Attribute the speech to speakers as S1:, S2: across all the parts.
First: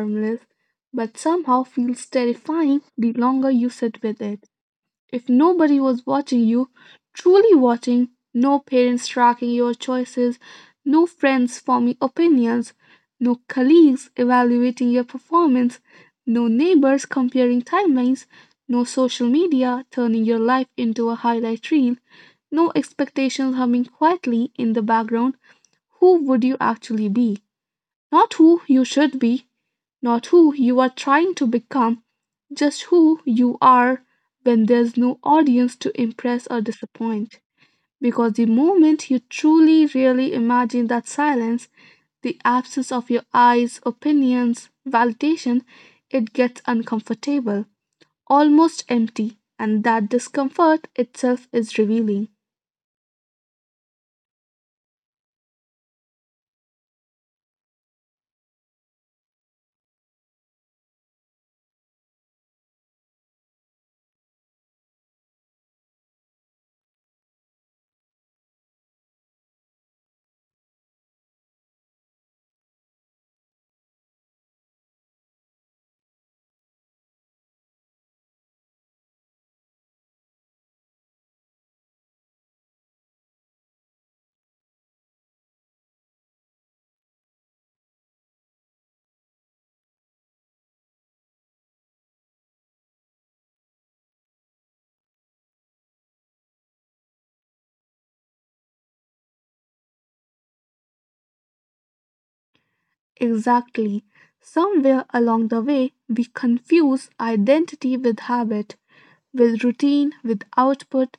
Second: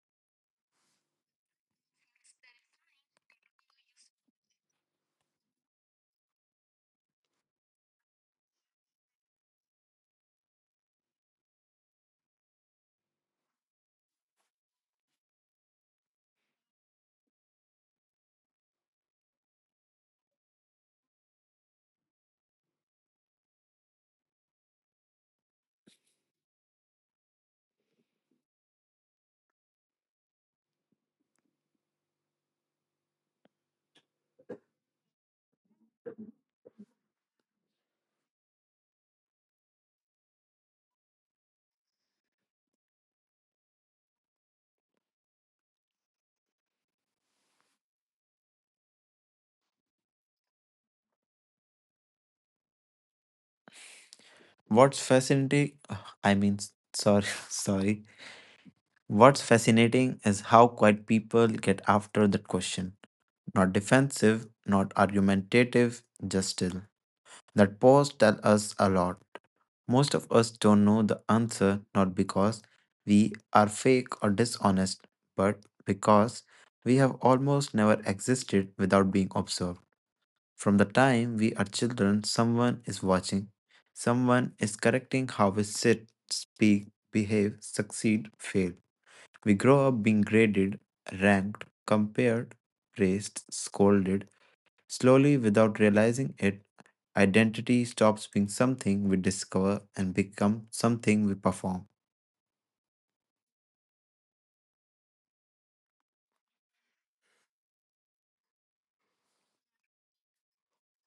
S1: harmless, but somehow feels terrifying the longer you sit with it. If nobody was watching you, truly watching, no parents tracking your choices, no friends forming opinions, no colleagues evaluating your performance, no neighbors comparing timelines, no social media turning your life into a highlight reel, no expectations humming quietly in the background, who would you actually be? Not who you should be, not who you are trying to become, just who you are when there's no audience to impress or disappoint. Because the moment you truly, really imagine that silence, the absence of your eyes, opinions, validation, it gets uncomfortable, almost empty, and that discomfort itself is revealing.
S2: What's fascinating, I mean, sorry. What's fascinating is how quiet people get after that question. Not defensive, not argumentative, just still. That pause tells us a lot. Most of us don't know the answer not because we are fake or dishonest, but because we have almost never existed without being observed. From the time we are children, someone is watching. Someone is correcting how we sit, speak, behave, succeed, fail. We grow up being graded, ranked, compared, praised, scolded. Slowly, without realizing it, identity stops being something we discover and become something we perform.
S1: Exactly. Somewhere along the way, we confuse identity with habit, with routine, with output.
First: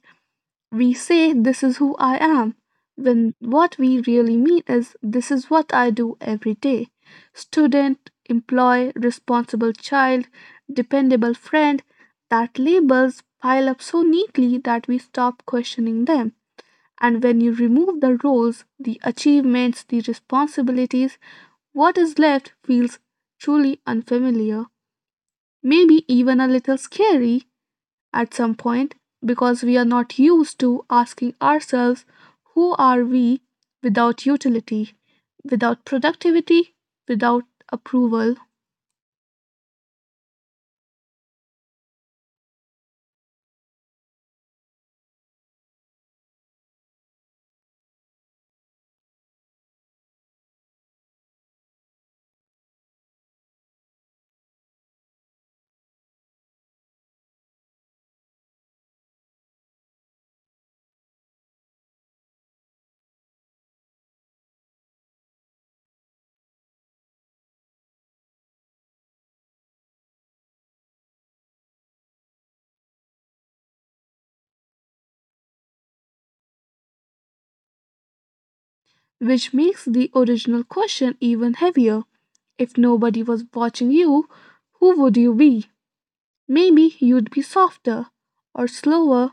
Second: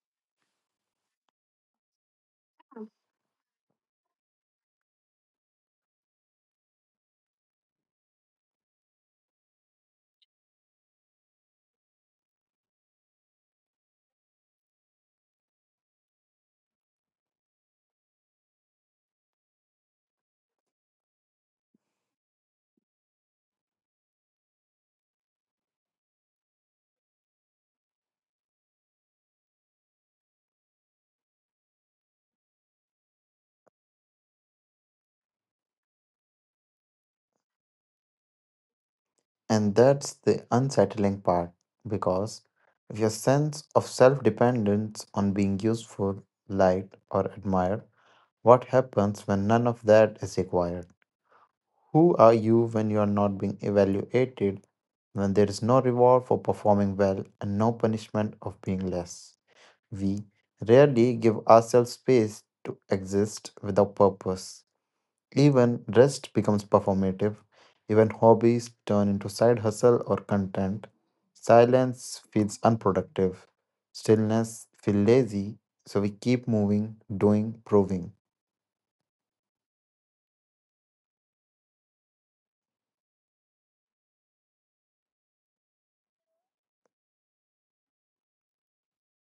S1: We say, "This is who I am," when what we really mean is, "This is what I do every day." Student, employee, responsible child, dependable friend, that labels pile up so neatly that we stop questioning them. And when you remove the roles, the achievements, the responsibilities, what is left feels truly unfamiliar, maybe even a little scary, at some point, because we are not used to asking ourselves, who are we without utility, without productivity, without approval,
S2: And that's the unsettling part because if your sense of self dependence on being useful, liked, or admired. What happens when none of that is required? Who are you when you are not being evaluated, when there is no reward for performing well and no punishment of being less? We rarely give ourselves space to exist without purpose. Even rest becomes performative, even hobbies turn into side hustle or content. Silence feels unproductive, stillness feels lazy, so we keep moving, doing, proving.
S1: which makes the original question even heavier. If nobody was watching you, who would you be? Maybe you'd be softer or slower.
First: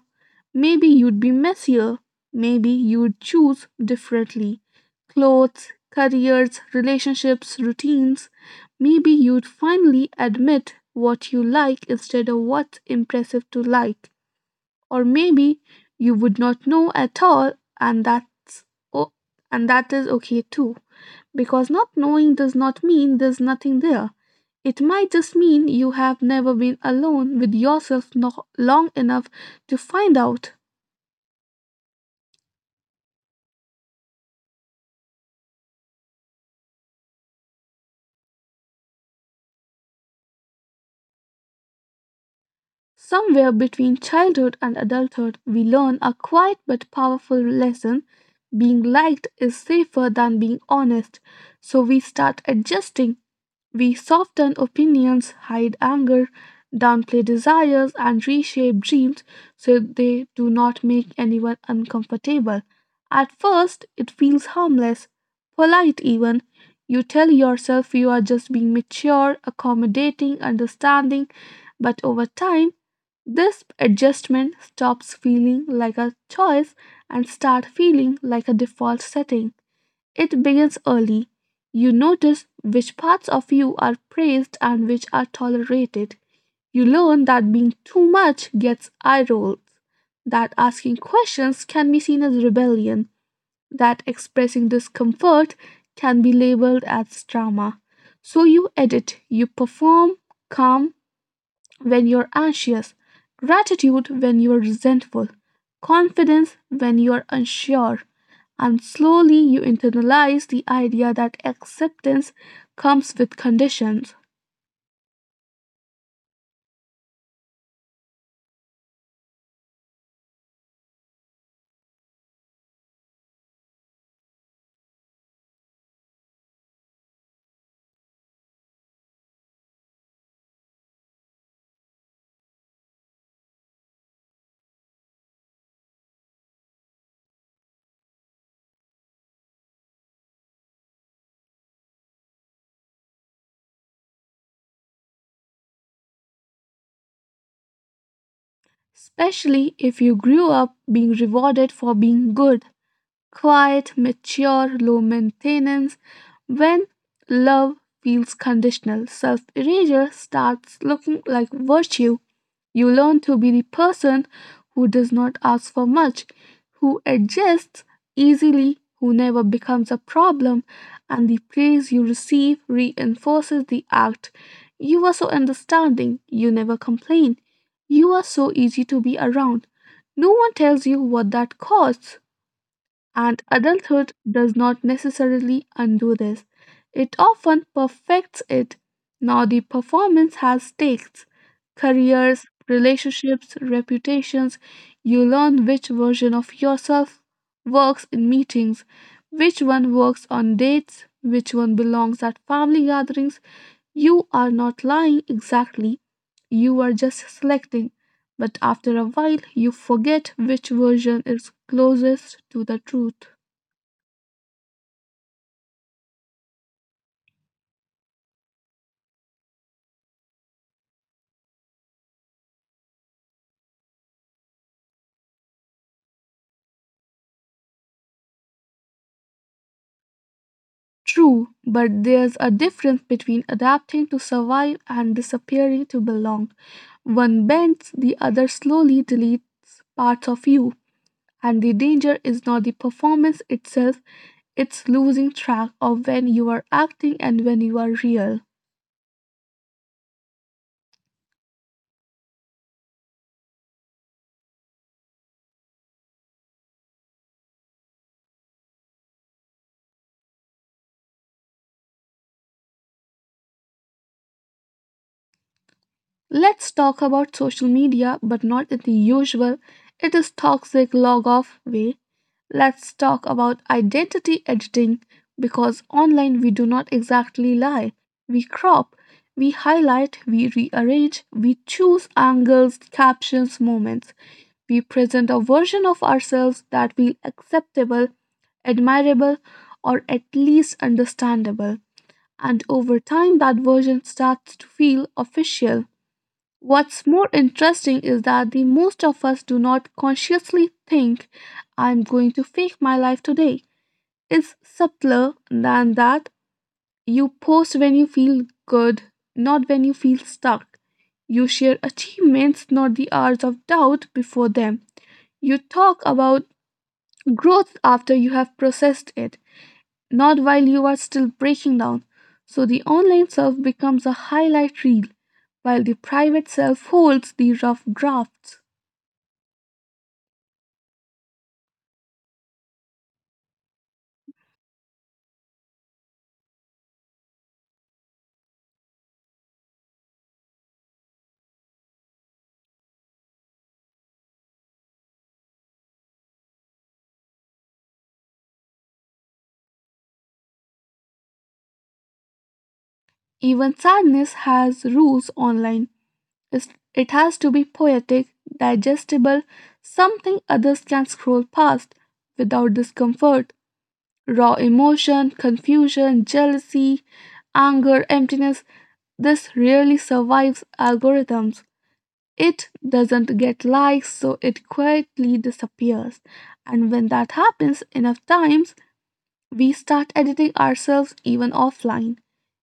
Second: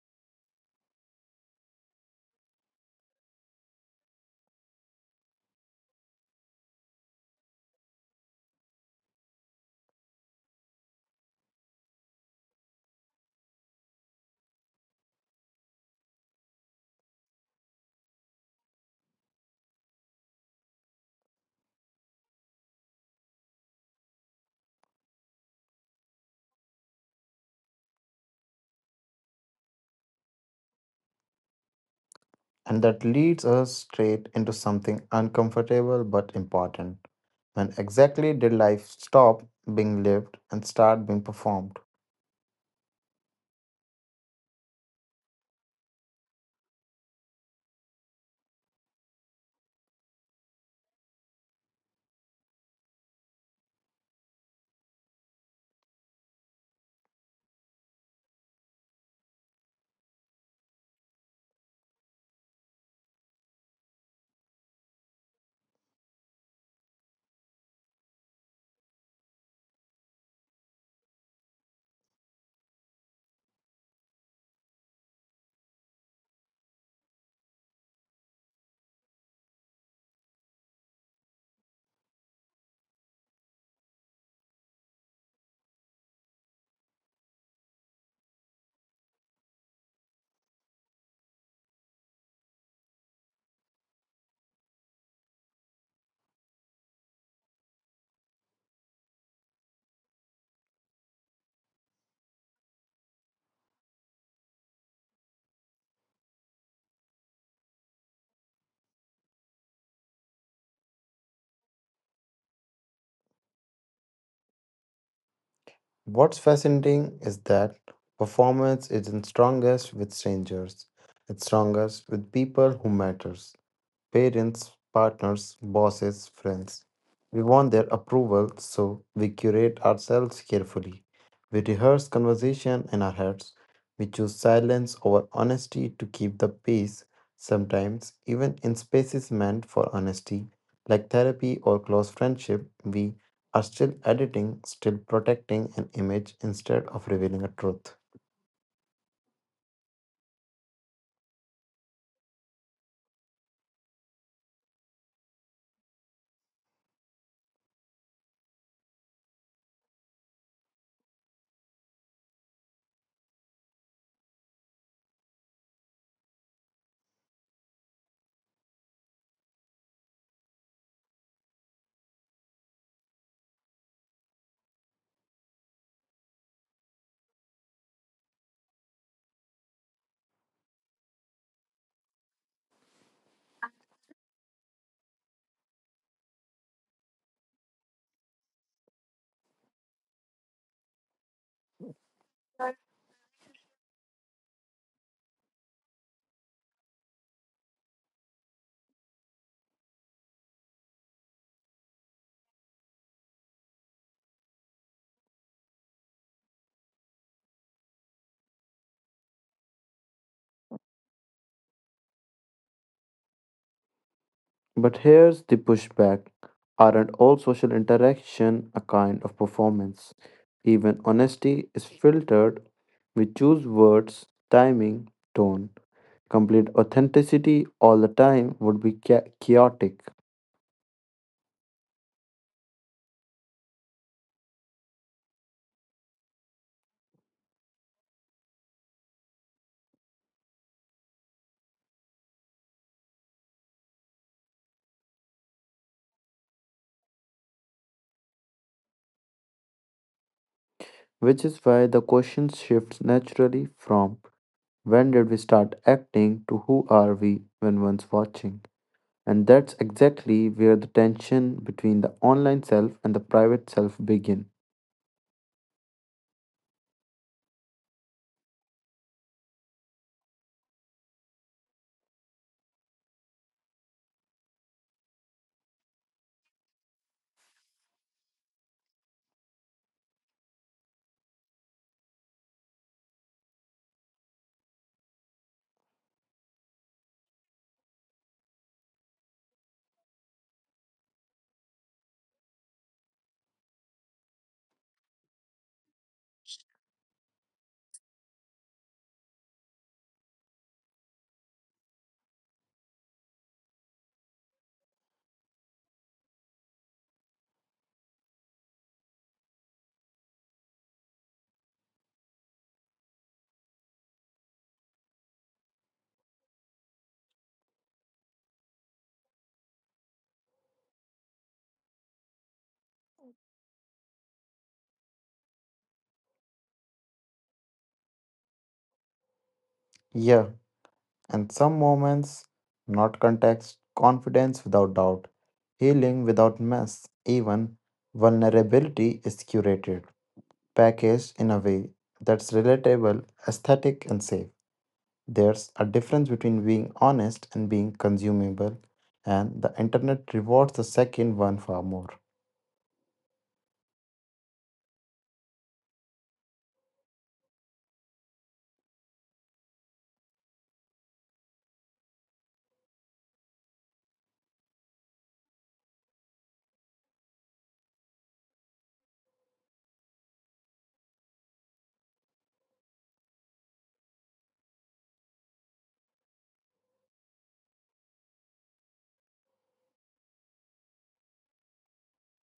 S1: Maybe you'd be messier. Maybe you'd choose differently, clothes, careers, relationships, routines. Maybe you'd finally admit what you like instead of what's impressive to like, or maybe you would not know at all, and oh, and that is okay too, because not knowing does not mean there's nothing there. It might just mean you have never been alone with yourself long enough to find out.
S2: And that leads us straight into something uncomfortable but important. When exactly did life stop being lived and start being performed?
S1: Somewhere between childhood and adulthood we learn a quiet but powerful lesson, being liked is safer than being honest, so we start adjusting. We soften opinions, hide anger, downplay desires, and reshape dreams so they do not make anyone uncomfortable. At first, it feels harmless, polite even. You tell yourself you are just being mature, accommodating, understanding, but over time, this adjustment stops feeling like a choice and start feeling like a default setting. It begins early. You notice which parts of you are praised and which are tolerated. You learn that being too much gets eye rolls, that asking questions can be seen as rebellion, that expressing discomfort can be labeled as drama. So you edit, you perform, calm, when you're anxious, gratitude when you're resentful, confidence when you're unsure, and slowly you internalize the idea that acceptance comes with conditions,
S2: What's fascinating is that performance isn't strongest with strangers. It's strongest with people who matters. Parents, partners, bosses, friends. We want their approval, so we curate ourselves carefully. We rehearse conversation in our heads. We choose silence over honesty to keep the peace, sometimes, even in spaces meant for honesty, like therapy or close friendship, we are still editing, still protecting an image instead of revealing a truth.
S1: especially if you grew up being rewarded for being good. Quiet, mature, low maintenance. When love feels conditional, self erasure starts looking like virtue. You learn to be the person who does not ask for much, who adjusts easily, who never becomes a problem, and the praise you receive reinforces the act. You are so understanding, you never complain. You are so easy to be around. No one tells you what that costs. And adulthood does not necessarily undo this, it often perfects it. Now the performance has stakes, careers, relationships, reputations. You learn which version of yourself works in meetings, which one works on dates, which one belongs at family gatherings. You are not lying exactly, you are just selecting. But after a while, you forget which version is closest to the truth.
S2: But here's the pushback, aren't all social interaction a kind of performance? Even honesty is filtered. We choose words, timing, tone. Complete authenticity all the time would be chaotic,
S1: True, but there's a difference between adapting to survive and disappearing to belong. One bends, the other slowly deletes parts of you. And the danger is not the performance itself, it's losing track of when you are acting and when you are real.
S2: which is why the question shifts naturally from when did we start acting to who are we when one's watching. And that's exactly where the tension between the online self and the private self begin.
S1: Let's talk about social media, but not in the usual, it is toxic log off way. Let's talk about identity editing, because online we do not exactly lie. We crop, we highlight, we rearrange, we choose angles, captions, moments. We present a version of ourselves that feel acceptable, admirable, or at least understandable. And over time, that version starts to feel official. What's more interesting is that the most of us do not consciously think, I'm going to fake my life today. It's subtler than that. You post when you feel good, not when you feel stuck. You share achievements, not the hours of doubt before them. You talk about growth after you have processed it, not while you are still breaking down. So the online self becomes a highlight reel, while the private self holds the rough drafts.
S2: Yeah, and some moments, not context, confidence without doubt, healing without mess, even vulnerability is curated, packaged in a way that's relatable, aesthetic, and safe. There's a difference between being honest and being consumable, and the internet rewards the second one far more.
S1: Even sadness has rules online. It's- It has to be poetic, digestible, something others can scroll past without discomfort. Raw emotion, confusion, jealousy, anger, emptiness, this rarely survives algorithms. It doesn't get likes, so it quietly disappears. And when that happens enough times, we start editing ourselves even offline.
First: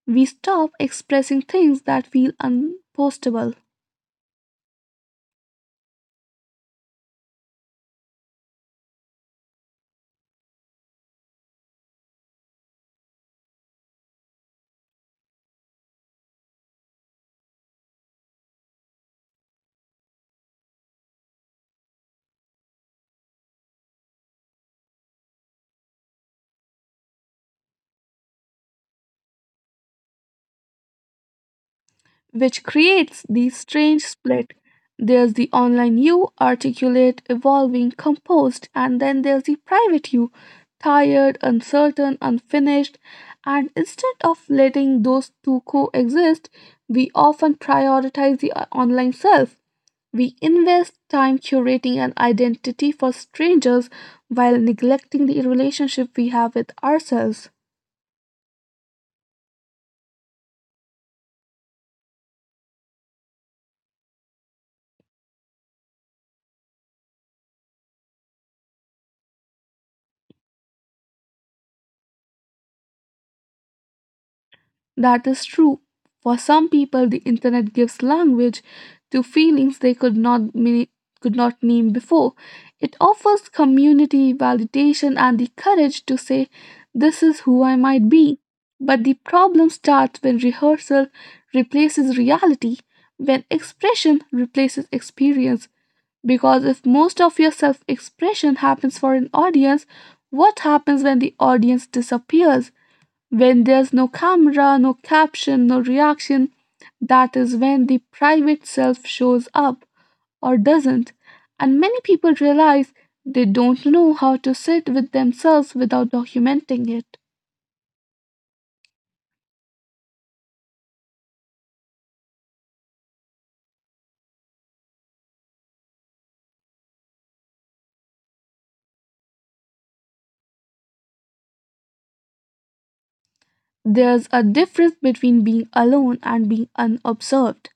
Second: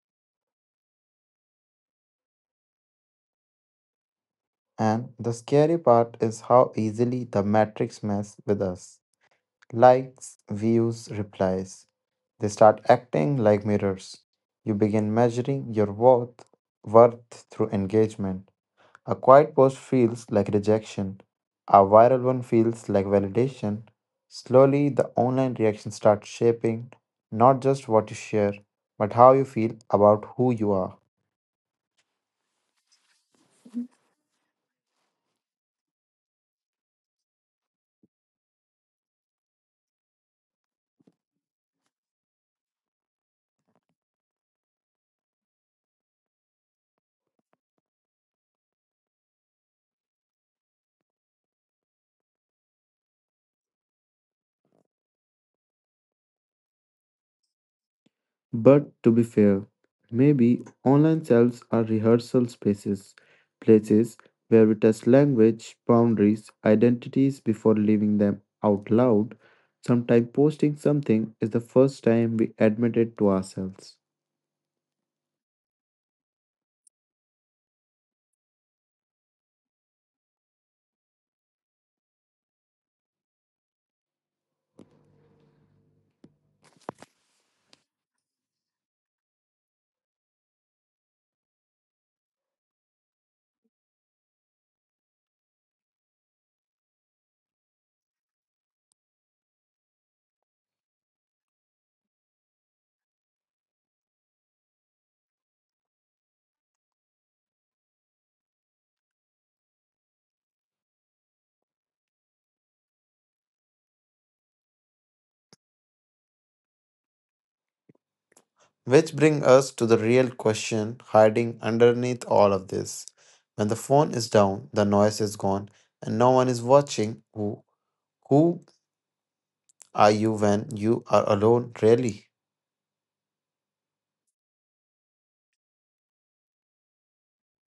S1: We stop expressing things that feel unpostable,
S2: And the scary part is how easily the matrix mess with us. Likes, views, replies. They start acting like mirrors. You begin measuring your worth, worth through engagement. A quiet post feels like rejection. A viral one feels like validation. Slowly, the online reaction starts shaping not just what you share, but how you feel about who you are.
S1: which creates the strange split. There's the online you, articulate, evolving, composed, and then there's the private you, tired, uncertain, unfinished. And instead of letting those two coexist, we often prioritize the online self. We invest time curating an identity for strangers while neglecting the relationship we have with ourselves.
S2: But to be fair, maybe online selves are rehearsal spaces, places where we test language, boundaries, identities before leaving them out loud. Sometimes posting something is the first time we admit it to ourselves.
S1: That is true. For some people, the internet gives language to feelings they could not name before. It offers community validation and the courage to say, "This is who I might be." But the problem starts when rehearsal replaces reality, when expression replaces experience. Because if most of your self expression happens for an audience, what happens when the audience disappears? When there's no camera, no caption, no reaction, that is when the private self shows up or doesn't. And many people realize they don't know how to sit with themselves without documenting it.
S2: Which brings us to the real question hiding underneath all of this. When the phone is down, the noise is gone, and no one is watching, who are you when you are alone, really?
S1: There's a difference between being alone and being unobserved.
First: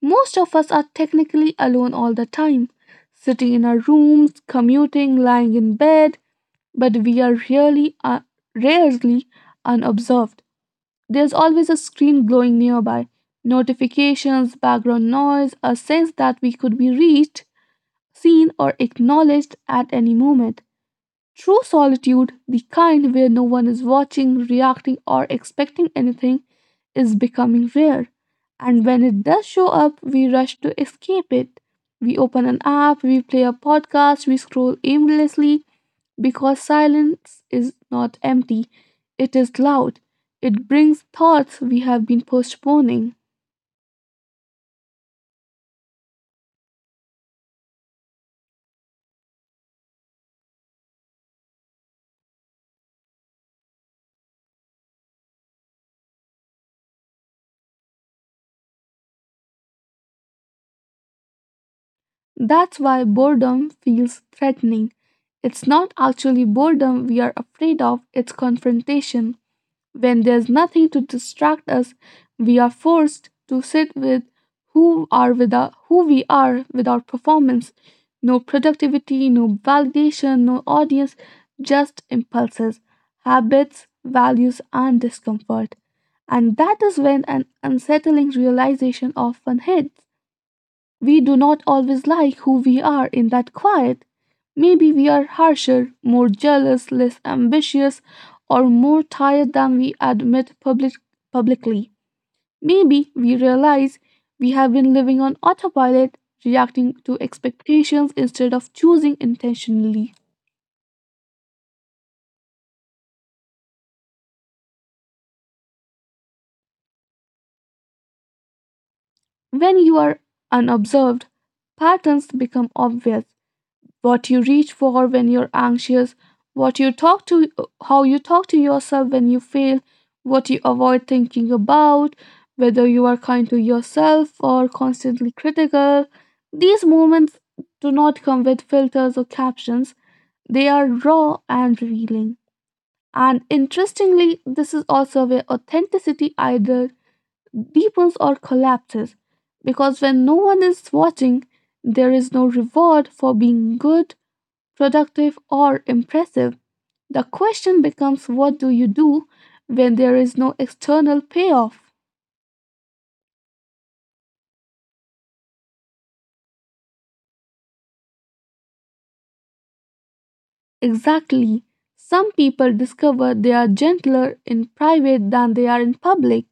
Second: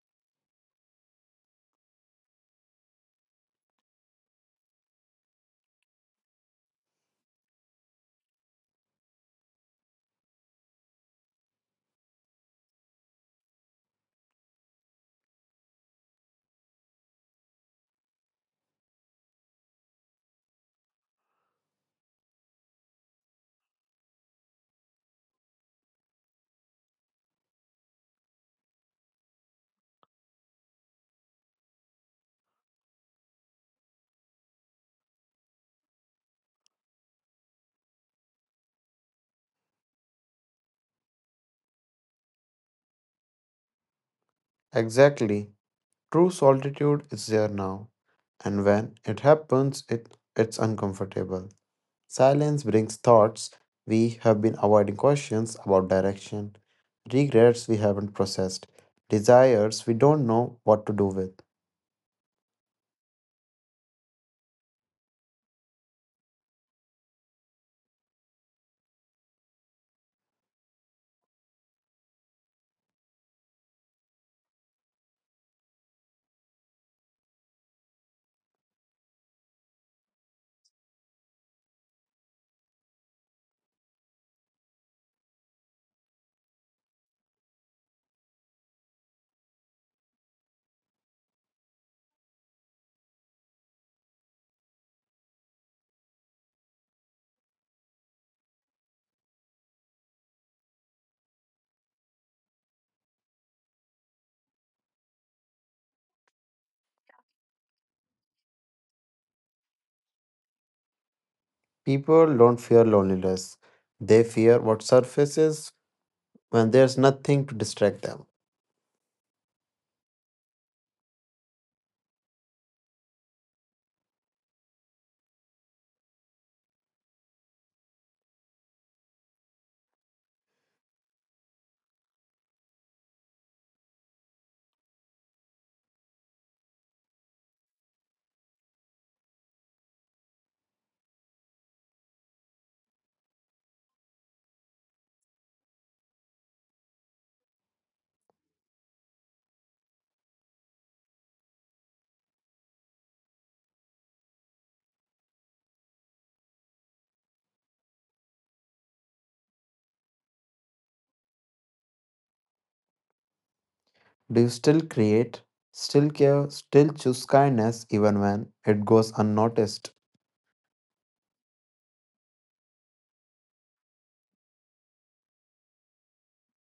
S1: Most of us are technically alone all the time, sitting in our rooms, commuting, lying in bed, but we are really rarely unobserved. There's always a screen glowing nearby, notifications, background noise, a sense that we could be reached, seen, or acknowledged at any moment. True solitude, the kind where no one is watching, reacting, or expecting anything, is becoming rare. And when it does show up, we rush to escape it. We open an app, we play a podcast, we scroll aimlessly because silence is not empty, it is loud. It brings thoughts we have been postponing.
S2: Exactly. True solitude is there now, and when it happens, it's uncomfortable. Silence brings thoughts we have been avoiding, questions about direction, regrets we haven't processed, desires we don't know what to do with.
S1: That's why boredom feels threatening. It's not actually boredom we are afraid of, it's confrontation. When there's nothing to distract us, we are forced to sit with who we are without performance. No productivity, no validation, no audience, just impulses, habits, values, and discomfort. And that is when an unsettling realization often hits. We do not always like who we are in that quiet. Maybe we are harsher, more jealous, less ambitious, or more tired than we admit publicly. Maybe we realize we have been living on autopilot, reacting to expectations instead of choosing intentionally.
S2: People don't fear loneliness, they fear what surfaces when there's nothing to distract them.
S1: When you are unobserved, patterns become obvious. What you reach for when you're anxious, what you talk to, how you talk to yourself when you fail, what you avoid thinking about, whether you are kind to yourself or constantly critical. These moments do not come with filters or captions, they are raw and revealing. And interestingly, this is also where authenticity either deepens or collapses. Because when no one is watching, there is no reward for being good, productive, or impressive. The question becomes, what do you do when there is no external payoff?
S2: Do you still create, still care, still choose kindness even when it goes unnoticed?
S1: Exactly. Some people discover they are gentler in private than they are in public.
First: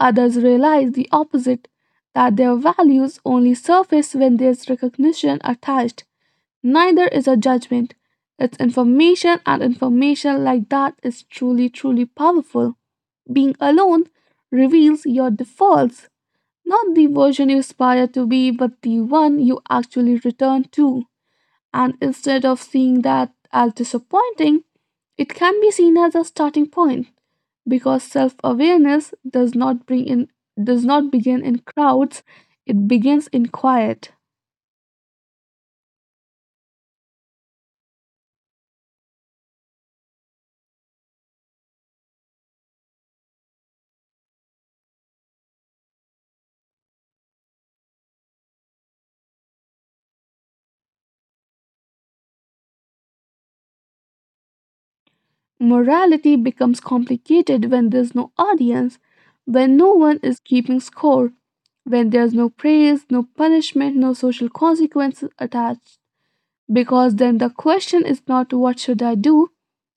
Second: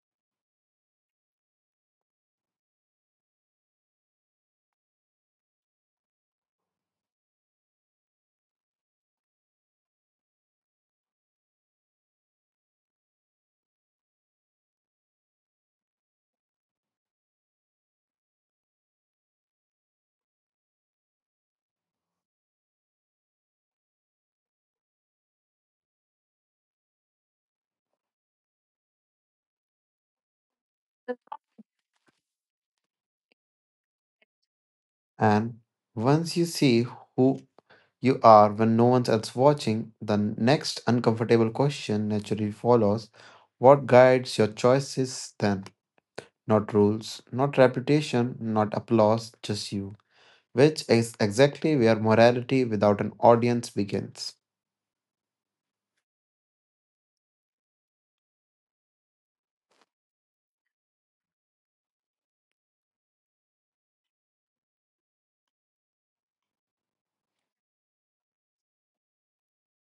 S1: Others realize the opposite, that their values only surface when there's recognition attached. Neither is a judgment. It's information, and information like that is truly, truly powerful. Being alone reveals your defaults. Not the version you aspire to be, but the one you actually return to. And instead of seeing that as disappointing, it can be seen as a starting point, because self-awareness does not begin in crowds, it begins in quiet.
S2: And once you see who you are when no one's else watching, the next uncomfortable question naturally follows. What guides your choices then? Not rules, not reputation, not applause, just you. Which is exactly where morality without an audience begins.
S1: Morality becomes complicated when there's no audience, when no one is keeping score, when there's no praise, no punishment, no social consequences attached. Because then the question is not what should I do,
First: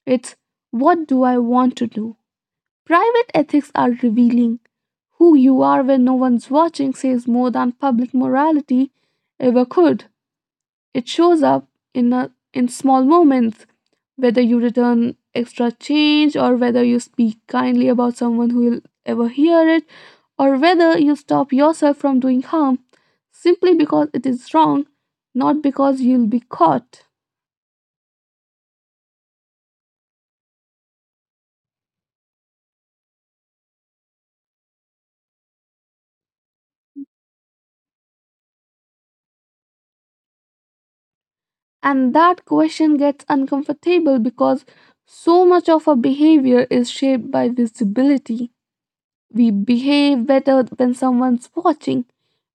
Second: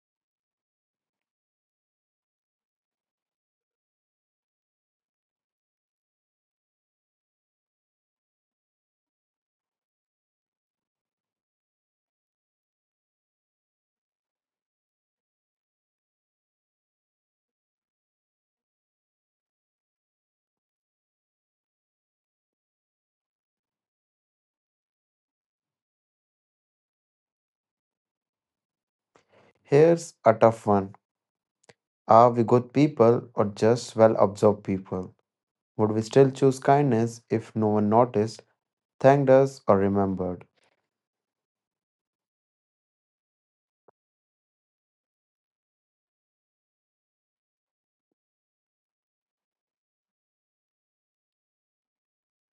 S1: it's what do I want to do. Private ethics are revealing. Who you are when no one's watching says more than public morality ever could. It shows up in small moments, whether you return extra change or whether you speak kindly about someone who will ever hear it, or whether you stop yourself from doing harm simply because it is wrong, not because you'll be caught.
S2: Here's a tough one. Are we good people or just well observed people? Would we still choose kindness if no one noticed, thanked us, or remembered?
S1: And that question gets uncomfortable because so much of our behavior is shaped by visibility. We behave better when someone's watching.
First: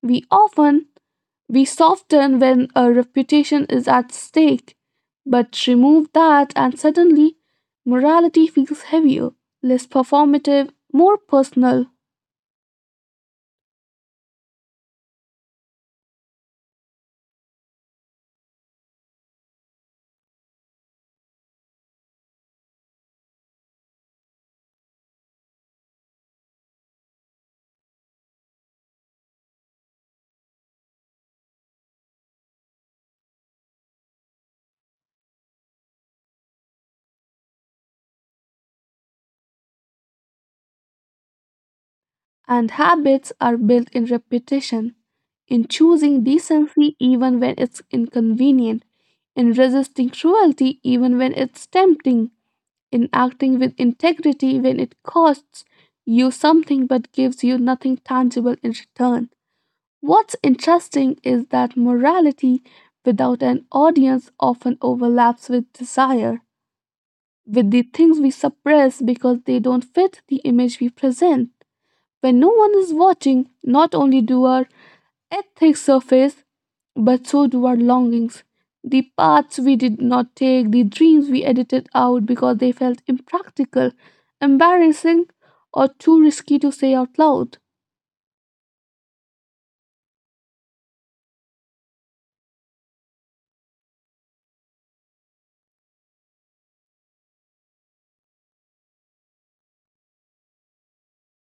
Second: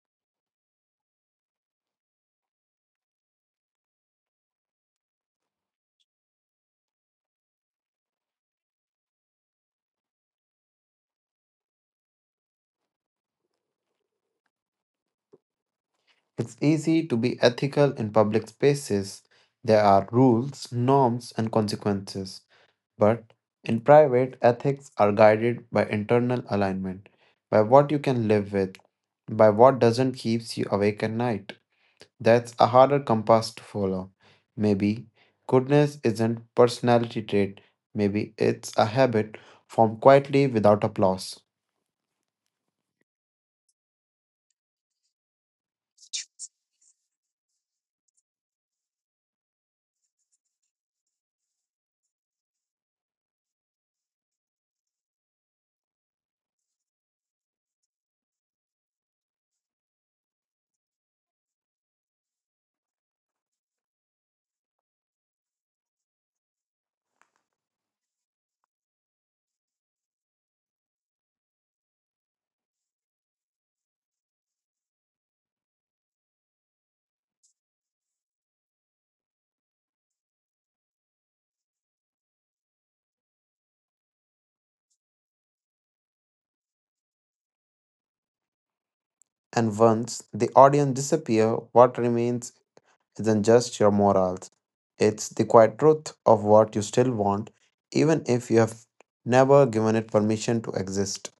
S1: We often we soften when a reputation is at stake. But remove that and suddenly morality feels heavier, less performative, more personal.
S2: It's easy to be ethical in public spaces. There are rules, norms, and consequences. But in private, ethics are guided by internal alignment, by what you can live with, by what doesn't keeps you awake at night. That's a harder compass to follow. Maybe goodness isn't personality trait. Maybe it's a habit formed quietly without applause.
S1: And habits are built in repetition, in choosing decency even when it's inconvenient, in resisting cruelty even when it's tempting, in acting with integrity when it costs you something but gives you nothing tangible in return. What's interesting is that morality without an audience often overlaps with desire, with the things we suppress because they don't fit the image we present. When no one is watching, not only do our ethics surface, but so do our longings. The paths we did not take, the dreams we edited out because they felt impractical, embarrassing, or too risky to say out loud.
S2: And once the audience disappear, what remains isn't just your morals, it's the quiet truth of what you still want, even if you have never given it permission to exist,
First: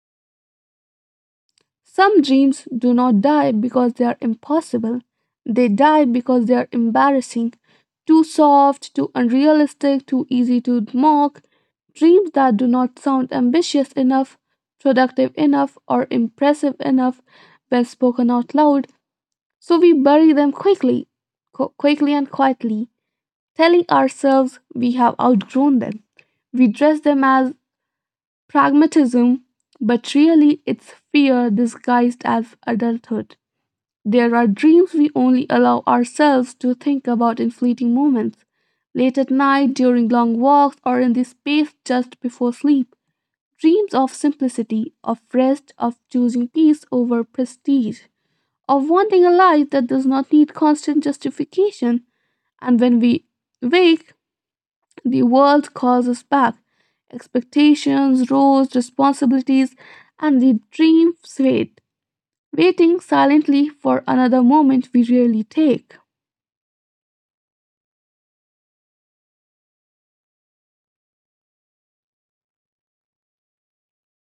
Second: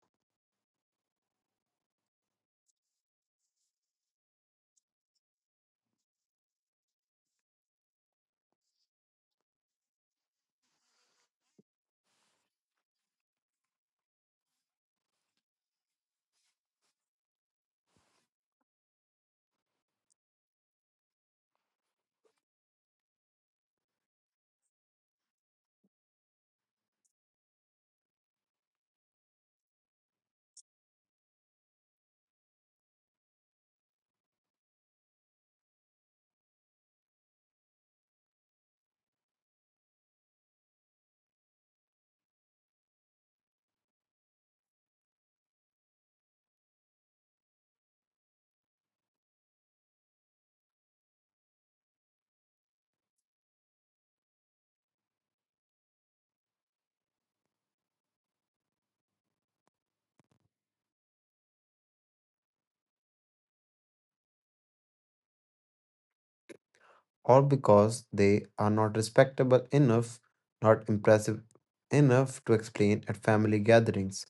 S1: Some dreams do not die because they are impossible, they die because they are embarrassing, too soft, too unrealistic, too easy to mock. Dreams that do not sound ambitious enough, productive enough, or impressive enough when spoken out loud, so we bury them quickly, quickly and quietly, telling ourselves we have outgrown them. We dress them as pragmatism, but really it's fear disguised as adulthood. There are dreams we only allow ourselves to think about in fleeting moments, late at night, during long walks, or in the space just before sleep. Dreams of simplicity, of rest, of choosing peace over prestige, of wanting a life that does not need constant justification. And when we wake, the world calls us back. Expectations, roles, responsibilities, and the dream fade, waiting silently for another moment we rarely take.
S2: or because they are not respectable enough, not impressive enough to explain at family gatherings.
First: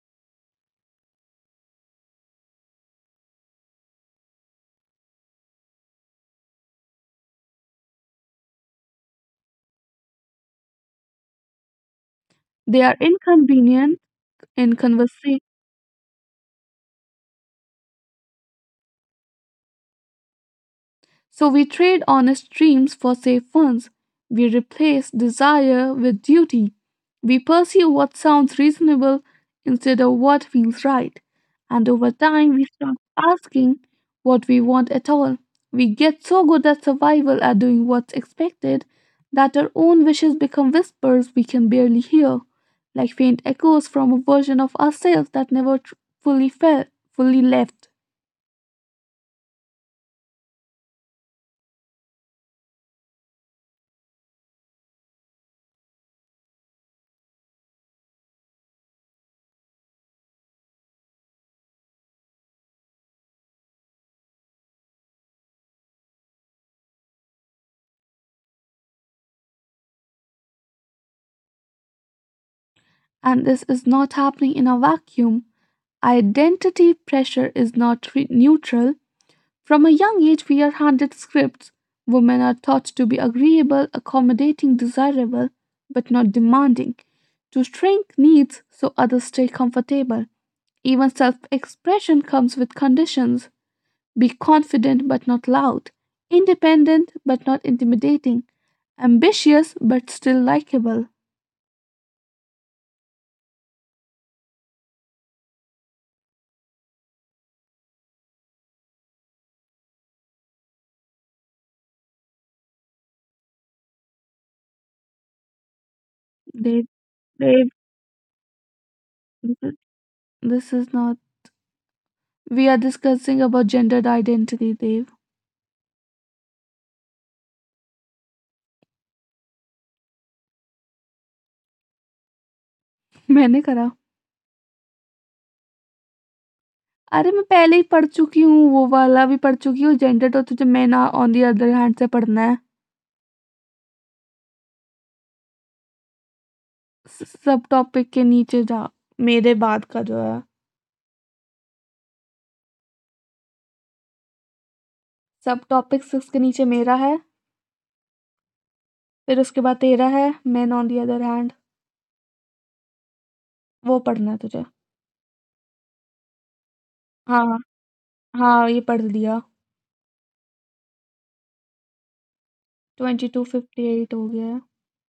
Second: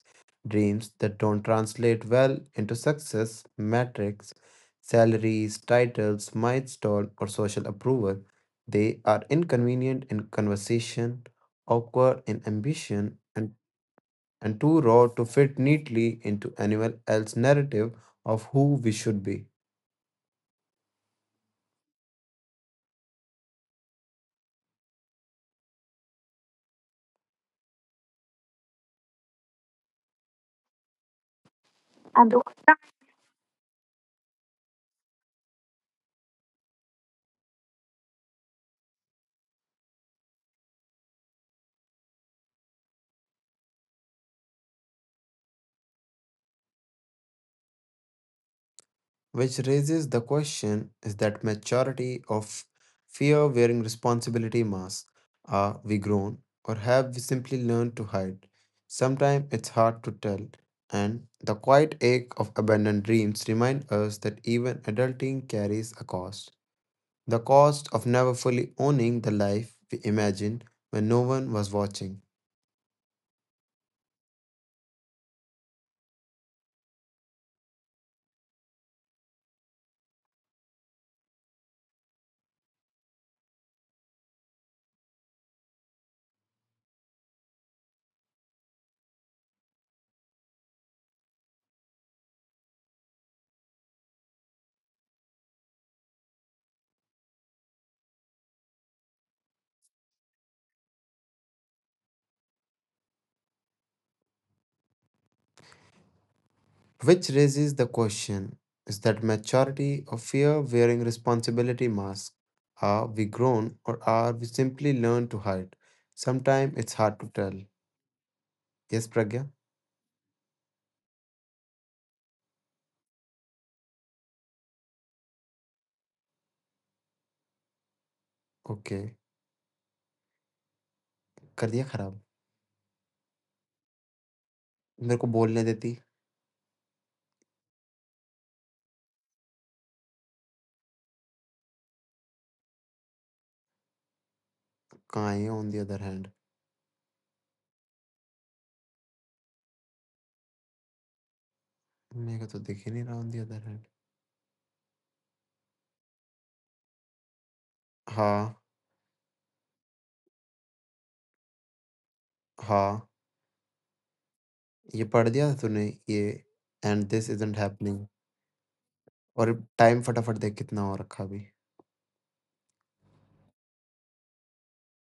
S2: Dreams that don't translate well into success, metrics, salaries, titles, milestone, or social approval. They are inconvenient in conversation, awkward in
S1: They are
S2: ambition, and.
S1: inconvenient
S2: And too
S1: in
S2: raw to
S1: conversation.
S2: fit neatly into anyone else's narrative of who we should be.
S1: So we trade honest dreams for safe ones. We replace desire with duty. We pursue what sounds reasonable instead of what feels right. And over time, we start asking what we want at all. We get so good at survival at doing what's expected that our own wishes become whispers we can barely hear, like faint echoes from a version of ourselves that never fully felt, fully left.
S2: Which raises the question, is that maturity of fear wearing responsibility mask? Are we grown or have we simply learned to hide? Sometimes it's hard to tell, and the quiet ache of abandoned dreams remind us that even adulting carries a cost. The cost of never fully owning the life we imagined when no one was watching.
S1: And this is not happening in a vacuum. Identity pressure is not neutral. From a young age, we are handed scripts. Women are taught to be agreeable, accommodating, desirable, but not demanding, to shrink needs so others stay comfortable. Even self expression comes with conditions be confident but not loud, independent but not intimidating, ambitious but still likable.
S2: Which raises the question, is that maturity or fear wearing responsibility mask? Are we grown or are we simply learned to hide? Sometimes
S1: Dave,
S2: it's hard to tell.
S1: Dave,
S2: Yes, Pragya?
S1: this is not. We are discussing about gendered identity, Dave.
S2: Okay. कर दिया खराब
S1: मैंने करा।
S2: मेरे को बोलने देती
S1: अरे मैं पहले ही पढ़ चुकी हूँ, वो वाला भी पढ़ चुकी हूँ, जेनरेट और तुझे मैना ऑन द अदर हैंड से पढ़ना है।
S2: कहाँ है ऑन दी अदर हैंड
S1: स सब टॉपिक के नीचे जा मेरे बाद का जो है।
S2: मेरे को तो दिख ही नहीं रहा ऑन दी अदर हैंड
S1: सब टॉपिक 6 के नीचे मेरा है,
S2: हाँ
S1: फिर उसके बाद तेरा है, man on the other hand
S2: हाँ
S1: वो पढ़ना है तुझे।
S2: ये पढ़ दिया था तूने ये एंड दिस
S1: हाँ,
S2: इजंट हैपनिंग
S1: हाँ, ये पढ़ लिया।
S2: और टाइम फटाफट देख कितना हो रखा अभी
S1: 22:58 हो गया है।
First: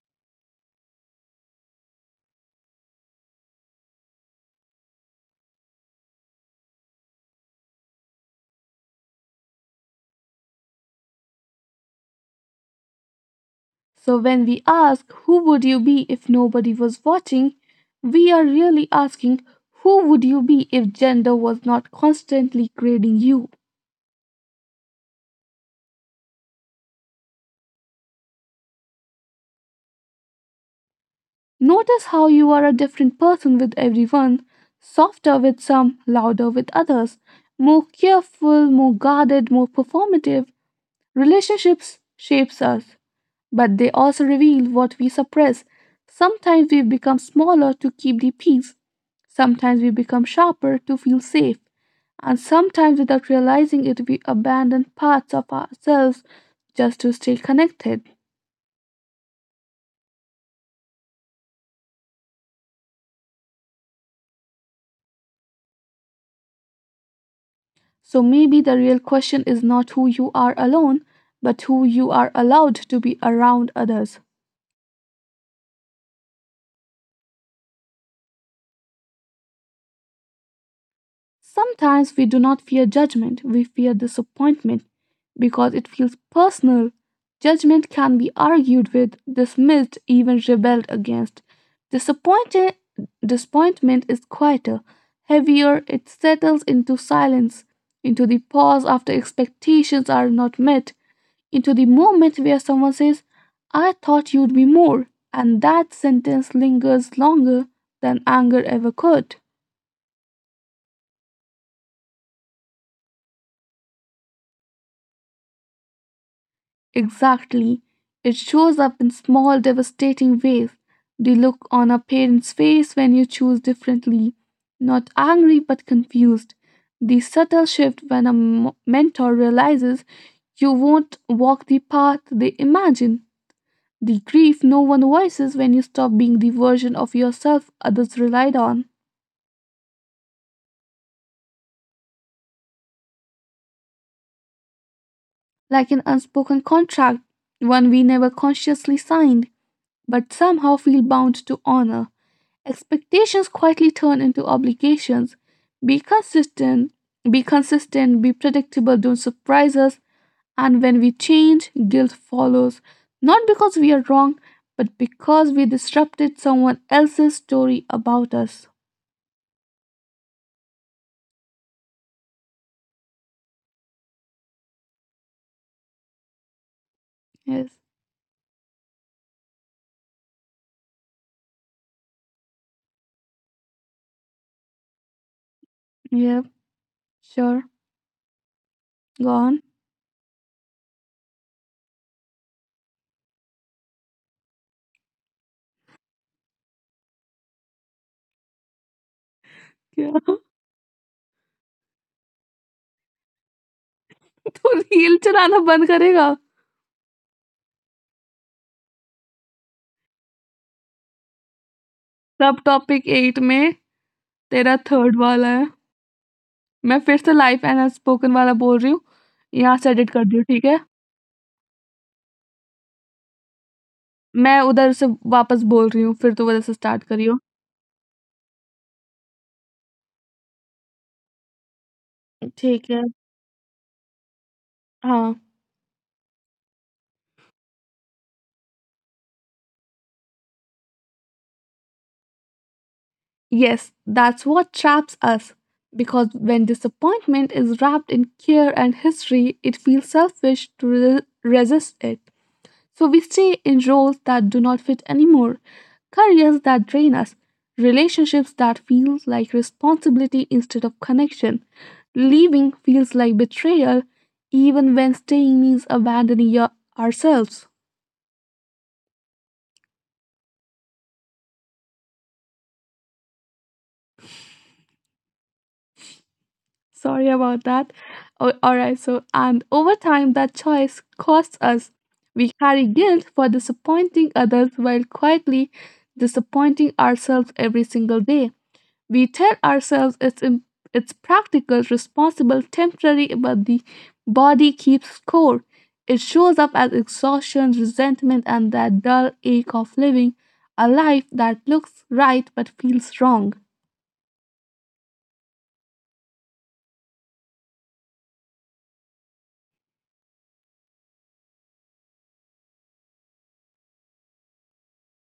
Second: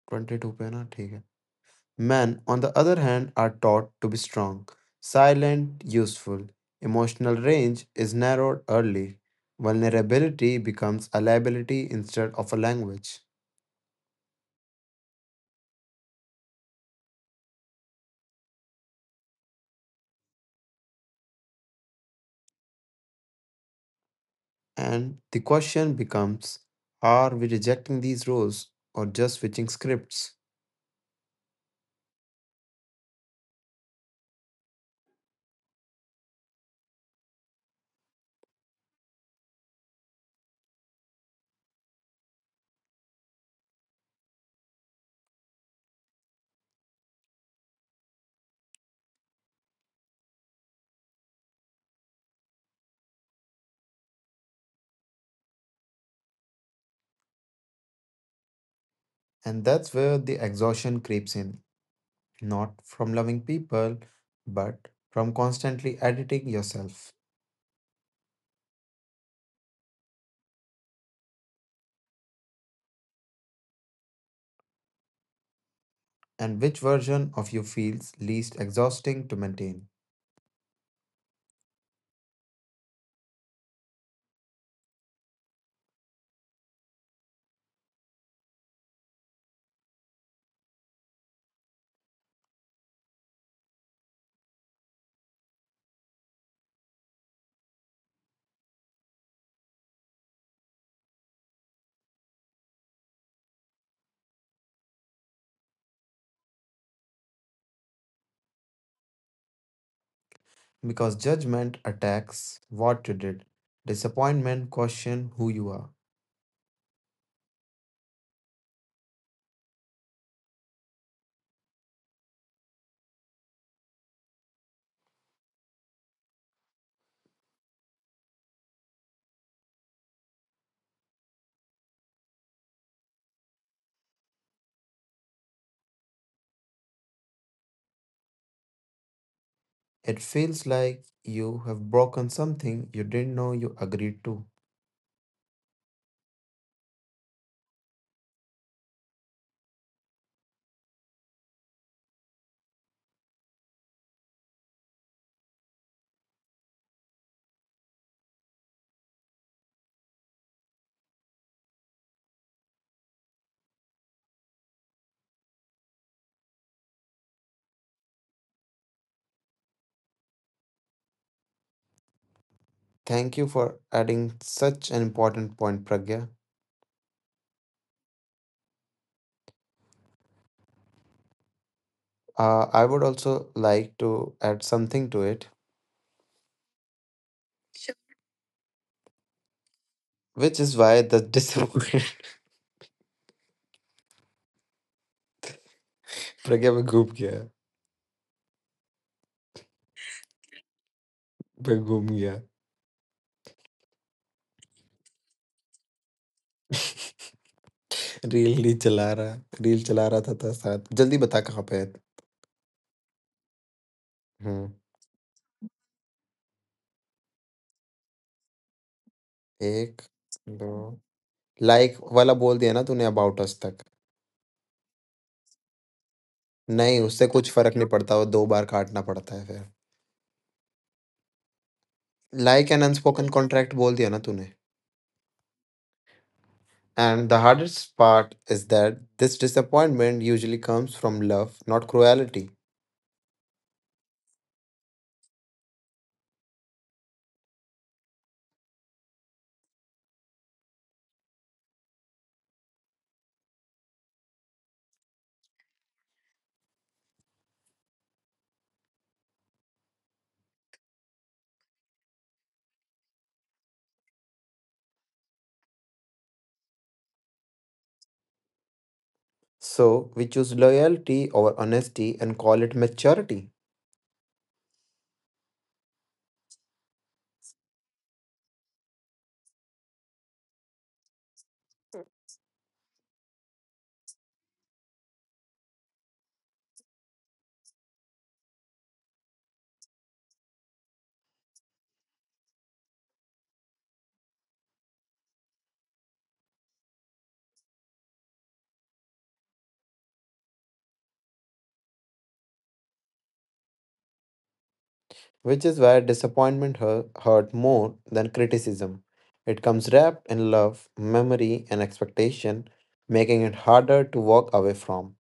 S2: ट्वेंटी टू पे है ना ठीक है. Men, on the other hand, are taught to be strong, silent, useful. Emotional range is narrowed early. Vulnerability becomes a liability instead of a language.
S1: So when we ask who would you be if nobody was watching, we are really asking who would you be if gender was not constantly grading you.
S2: And the question becomes, are we rejecting these roles or just switching scripts?
S1: Notice how you are a different person with everyone, softer with some, louder with others, more careful, more guarded, more performative. Relationships shapes us, but they also reveal what we suppress. Sometimes we become smaller to keep the peace. Sometimes we become sharper to feel safe. And sometimes without realizing it, we abandon parts of ourselves just to stay connected.
S2: And that's where the exhaustion creeps in, not from loving people, but from constantly editing yourself
S1: So maybe the real question is not who you are alone, but who you are allowed to be around others.
S2: and which version of you feels least exhausting to maintain.
S1: Sometimes we do not fear judgment, we fear disappointment because it feels personal. Judgment can be argued with, dismissed, even rebelled against. Disappointed, disappointment is quieter, heavier, it settles into silence, into the pause after expectations are not met into the moment where someone says, I thought you'd be more, and that sentence lingers longer than anger ever could.
S2: Because judgment attacks what you did. Disappointment question who you are.
S1: Exactly. It shows up in small, devastating ways. The look on a parent's face when you choose differently, not angry but confused. The subtle shift when a mentor realizes you won't walk the path they imagine. The grief no one voices when you stop being the version of yourself others relied on.
S2: It feels like you have broken something you didn't know you agreed to.
S1: Like an unspoken contract, one we never consciously signed, but somehow feel bound to honor. Expectations quietly turn into obligations. Be consistent, be consistent, be predictable, don't surprise us. And when we change, guilt follows. Not because we are wrong, but because we disrupted someone else's story about us.
S2: Thank you for adding such an important point, Pragya.
S1: Yes.
S2: I would also like to add something to it.
S1: Yeah. Sure.
S2: Sure.
S1: Go on.
S2: Which is why the disappointment. Pragya,
S1: क्या
S2: मैं घूम गया
S1: तो reel चलाना बंद करेगा
S2: reel नहीं चला रहा रील चला रहा था, था साथ जल्दी बता कहाँ पे है
S1: सब टॉपिक एट में
S2: हम्म
S1: तेरा थर्ड वाला है। मैं फिर से लाइफ एंड अनस्पोकन वाला बोल रही हूँ। यहाँ से
S2: एक
S1: एडिट कर दियो, ठीक
S2: दो
S1: है?
S2: Like वाला बोल दिया ना तूने about us तक
S1: मैं उधर से वापस बोल रही हूँ, फिर तू उधर से स्टार्ट
S2: नहीं उससे
S1: करियो।
S2: कुछ फर्क नहीं पड़ता वो दो बार काटना पड़ता है फिर like an
S1: ठीक है।
S2: unspoken contract बोल दिया ना तूने.
S1: हाँ।
S2: And the hardest part is that this disappointment usually comes from love, not cruelty.
S1: Yes, that's what traps us. Because when disappointment is wrapped in care and history, it feels selfish to re resist it. So we stay in roles that do not fit anymore, careers that drain us, relationships that feel like responsibility instead of connection. Leaving feels like betrayal, even when staying means abandoning your, ourselves.
S2: So we choose loyalty over honesty and call it maturity,
S1: Sorry about that. Oh, all right, so, and over time, that choice costs us. We carry guilt for disappointing others while quietly disappointing ourselves every single day. We tell ourselves it's practical, responsible, temporary, but the body keeps score. It shows up as exhaustion, resentment, and that dull ache of living a life that looks right but feels wrong.
S2: which is why disappointment hurts more than criticism. It comes wrapped in love, memory, and expectation, making it harder to walk away from.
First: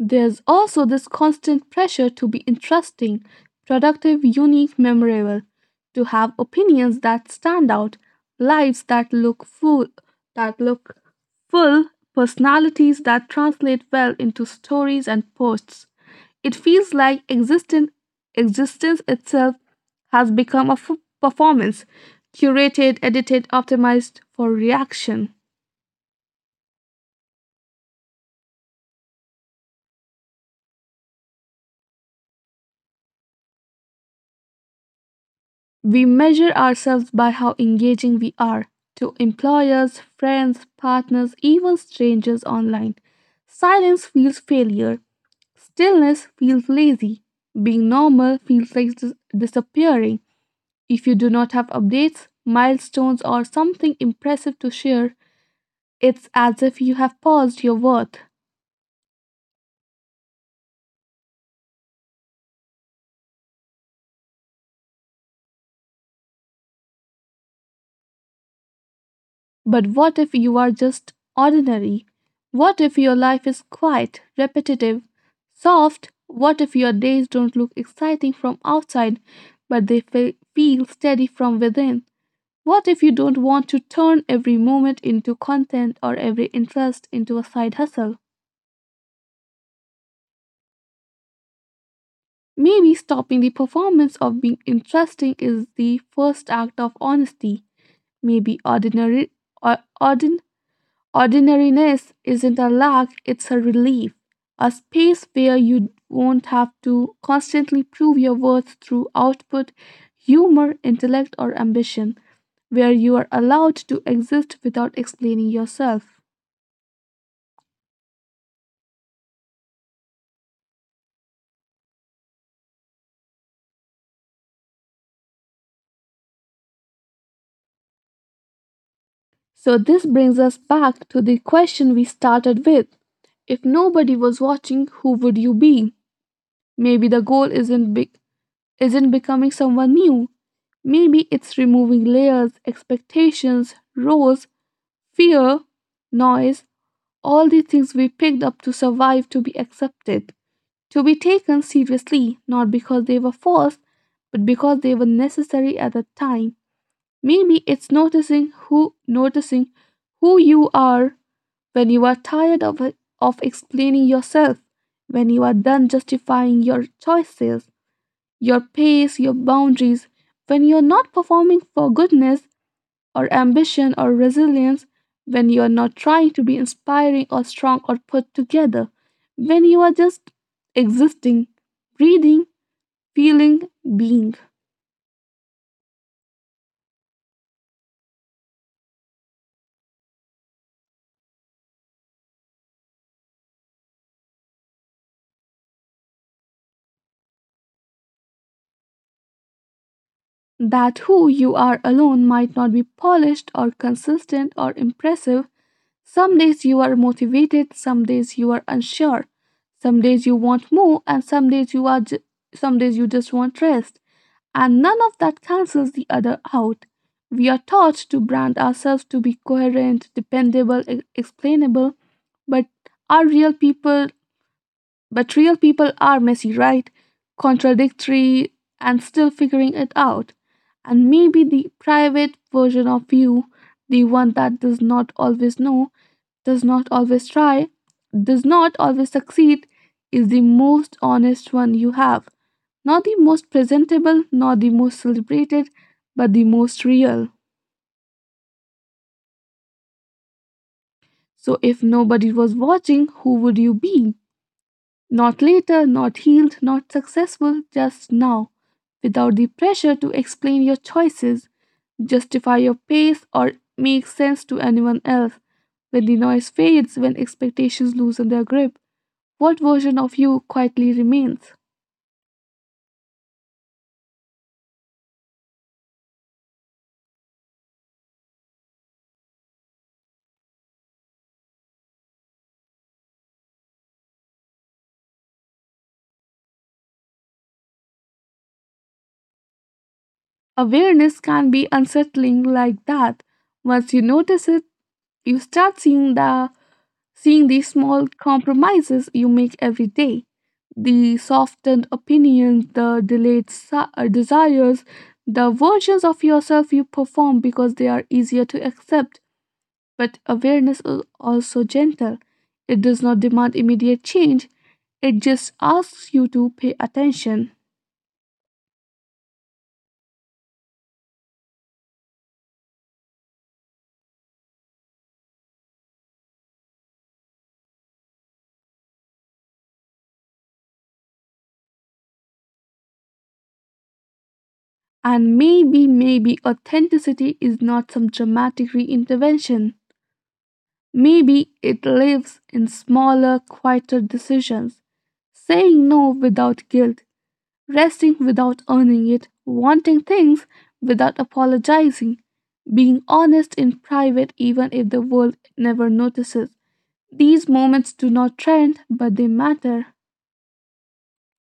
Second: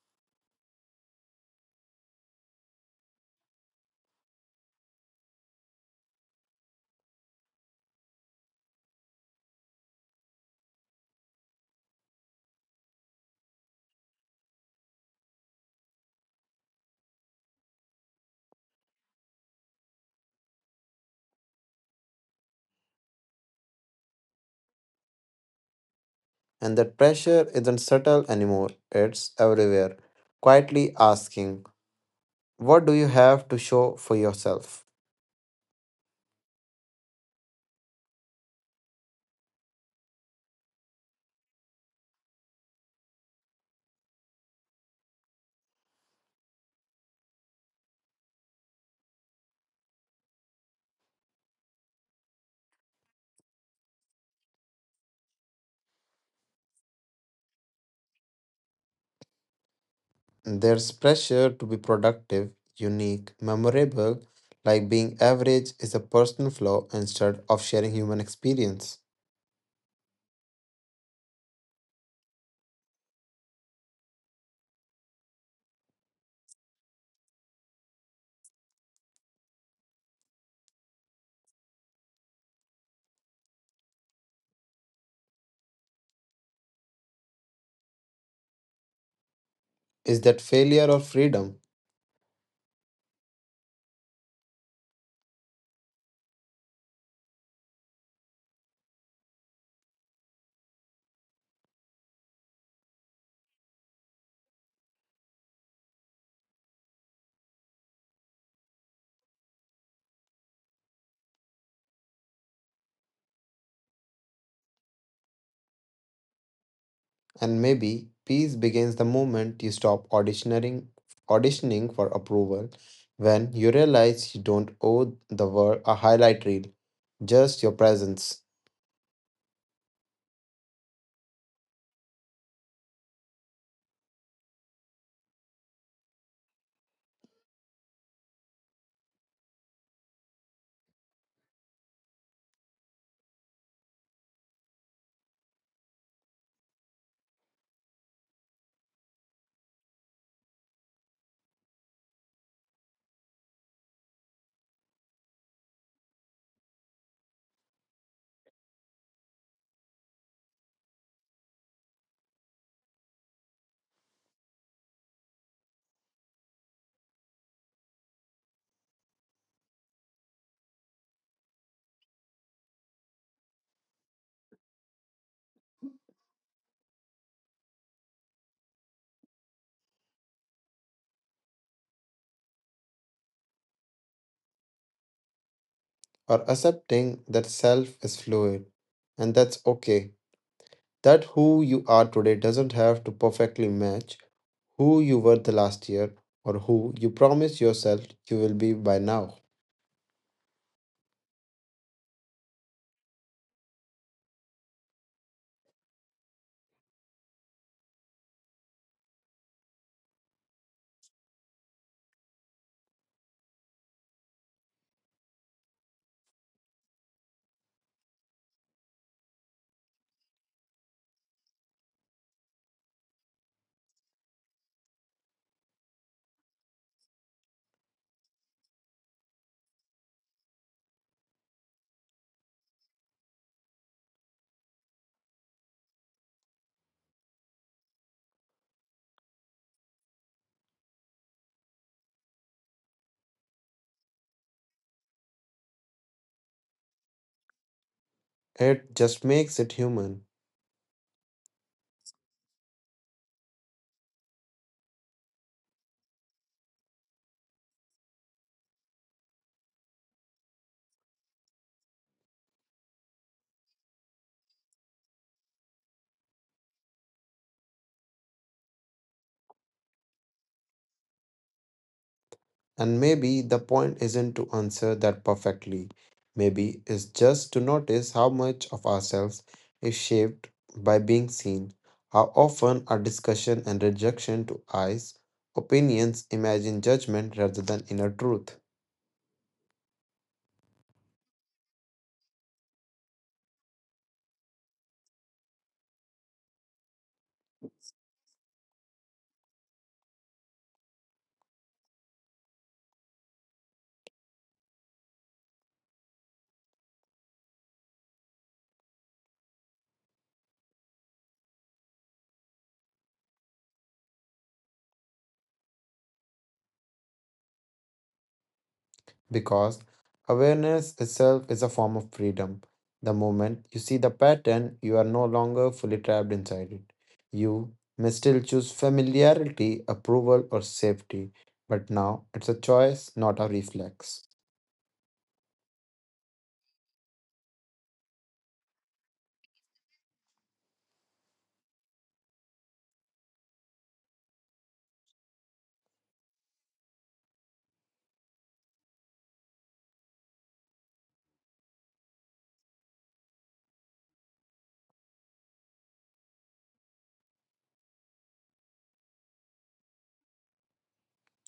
S1: There's also this constant pressure to be interesting, productive, unique, memorable, to have opinions that stand out, lives that look full, that look full, personalities that translate well into stories and posts. It feels like existence itself has become a performance, curated, edited, optimized for reaction.
S2: And that pressure isn't subtle anymore, it's everywhere, quietly asking, what do you have to show for yourself?
S1: We measure ourselves by how engaging we are to employers, friends, partners, even strangers online. Silence feels failure, stillness feels lazy, being normal feels like disappearing. If you do not have updates, milestones, or something impressive to share, it's as if you have paused your worth.
S2: There's pressure to be productive, unique, memorable, like being average is a personal flaw instead of sharing human experience.
S1: But what if you are just ordinary? What if your life is quiet, repetitive, soft? What if your days don't look exciting from outside, but they feel steady from within? What if you don't want to turn every moment into content or every interest into a side hustle?
S2: Is that failure or freedom?
S1: Maybe stopping the performance of being interesting is the first act of honesty. Maybe ordinary or ordinary Ordinariness isn't a lack, it's a relief. A space where you won't have to constantly prove your worth through output, humor, intellect, or ambition, where you are allowed to exist without explaining yourself.
S2: And maybe peace begins the moment you stop auditioning, auditioning for approval, when you realize you don't owe the world a highlight reel, just your presence.
S1: So, this brings us back to the question we started with if nobody was watching, who would you be? Maybe the goal isn't big, isn't becoming someone new. Maybe it's removing layers, expectations, roles, fear, noise, all the things we picked up to survive, to be accepted, to be taken seriously, not because they were false, but because they were necessary at the time. Maybe it's noticing who you are when you are tired of explaining yourself, when you are done justifying your choices, your pace, your boundaries, when you're not performing for goodness or ambition or resilience, when you are not trying to be inspiring or strong or put together, when you are just existing, breathing, feeling, being.
S2: Or accepting that self is fluid and that's okay. That who you are today doesn't have to perfectly match who you were the last year or who you promise yourself you will be by now.
S1: That who you are alone might not be polished or consistent or impressive. Some days you are motivated, some days you are unsure, some days you want more, and some days you are. Some days you just want rest. And none of that cancels the other out. We are taught to brand ourselves to be coherent, dependable, explainable, but are real people but real people are messy, right? Contradictory and still figuring it out. And maybe the private version of you, the one that does not always know, does not always try, does not always succeed, is the most honest one you have. Not the most presentable, not the most celebrated, but the most real.
S2: It just makes it human.
S1: So if nobody was watching, who would you be? Not later, not healed, not successful, just now. Without the pressure to explain your choices, justify your pace, or make sense to anyone else. When the noise fades, when expectations loosen their grip, what version of you quietly remains?
S2: And maybe the point isn't to answer that perfectly. Maybe it's just to notice how much of ourselves is shaped by being seen, how often our discussion and rejection to eyes, opinions, imagine judgment rather than inner truth.
S1: Awareness can be unsettling like that. Once you notice it, you start seeing the small compromises you make every day. The softened opinions, the desires, the versions of yourself you perform because they are easier to accept. But awareness is also gentle. It does not demand immediate change, it just asks you to pay attention.
S2: Because awareness itself is a form of freedom. The moment you see the pattern, you are no longer fully trapped inside it. You may still choose familiarity, approval, or safety, but now it's a choice, not a reflex.
S1: And maybe authenticity is not some dramatic reinvention. Maybe it lives in smaller, quieter decisions. Saying no without guilt, resting without earning it, wanting things without apologizing, being honest in private even if the world never notices. These moments do not trend, but they matter.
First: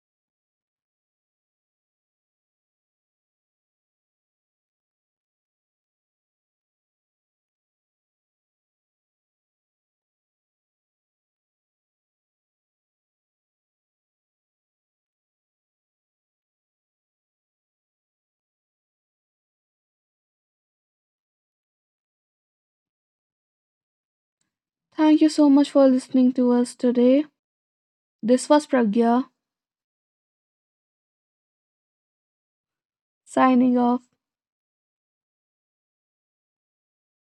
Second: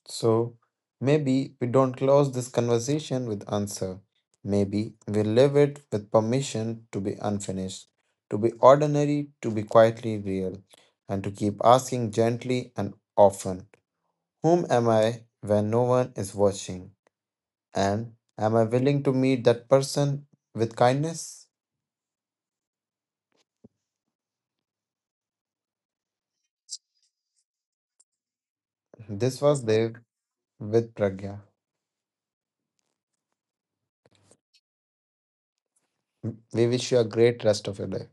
S2: So maybe we don't close this conversation with answer. Maybe we leave it with permission to be unfinished, to be ordinary, to be quietly real, and to keep asking gently and often. Whom am I when no one is watching? And am I willing to meet that person with kindness?
S1: Thank you so much for listening to us today. This
S2: This
S1: was
S2: was Dev
S1: Pragya
S2: with Pragya.
S1: signing off.
S2: We wish you a great rest of your day.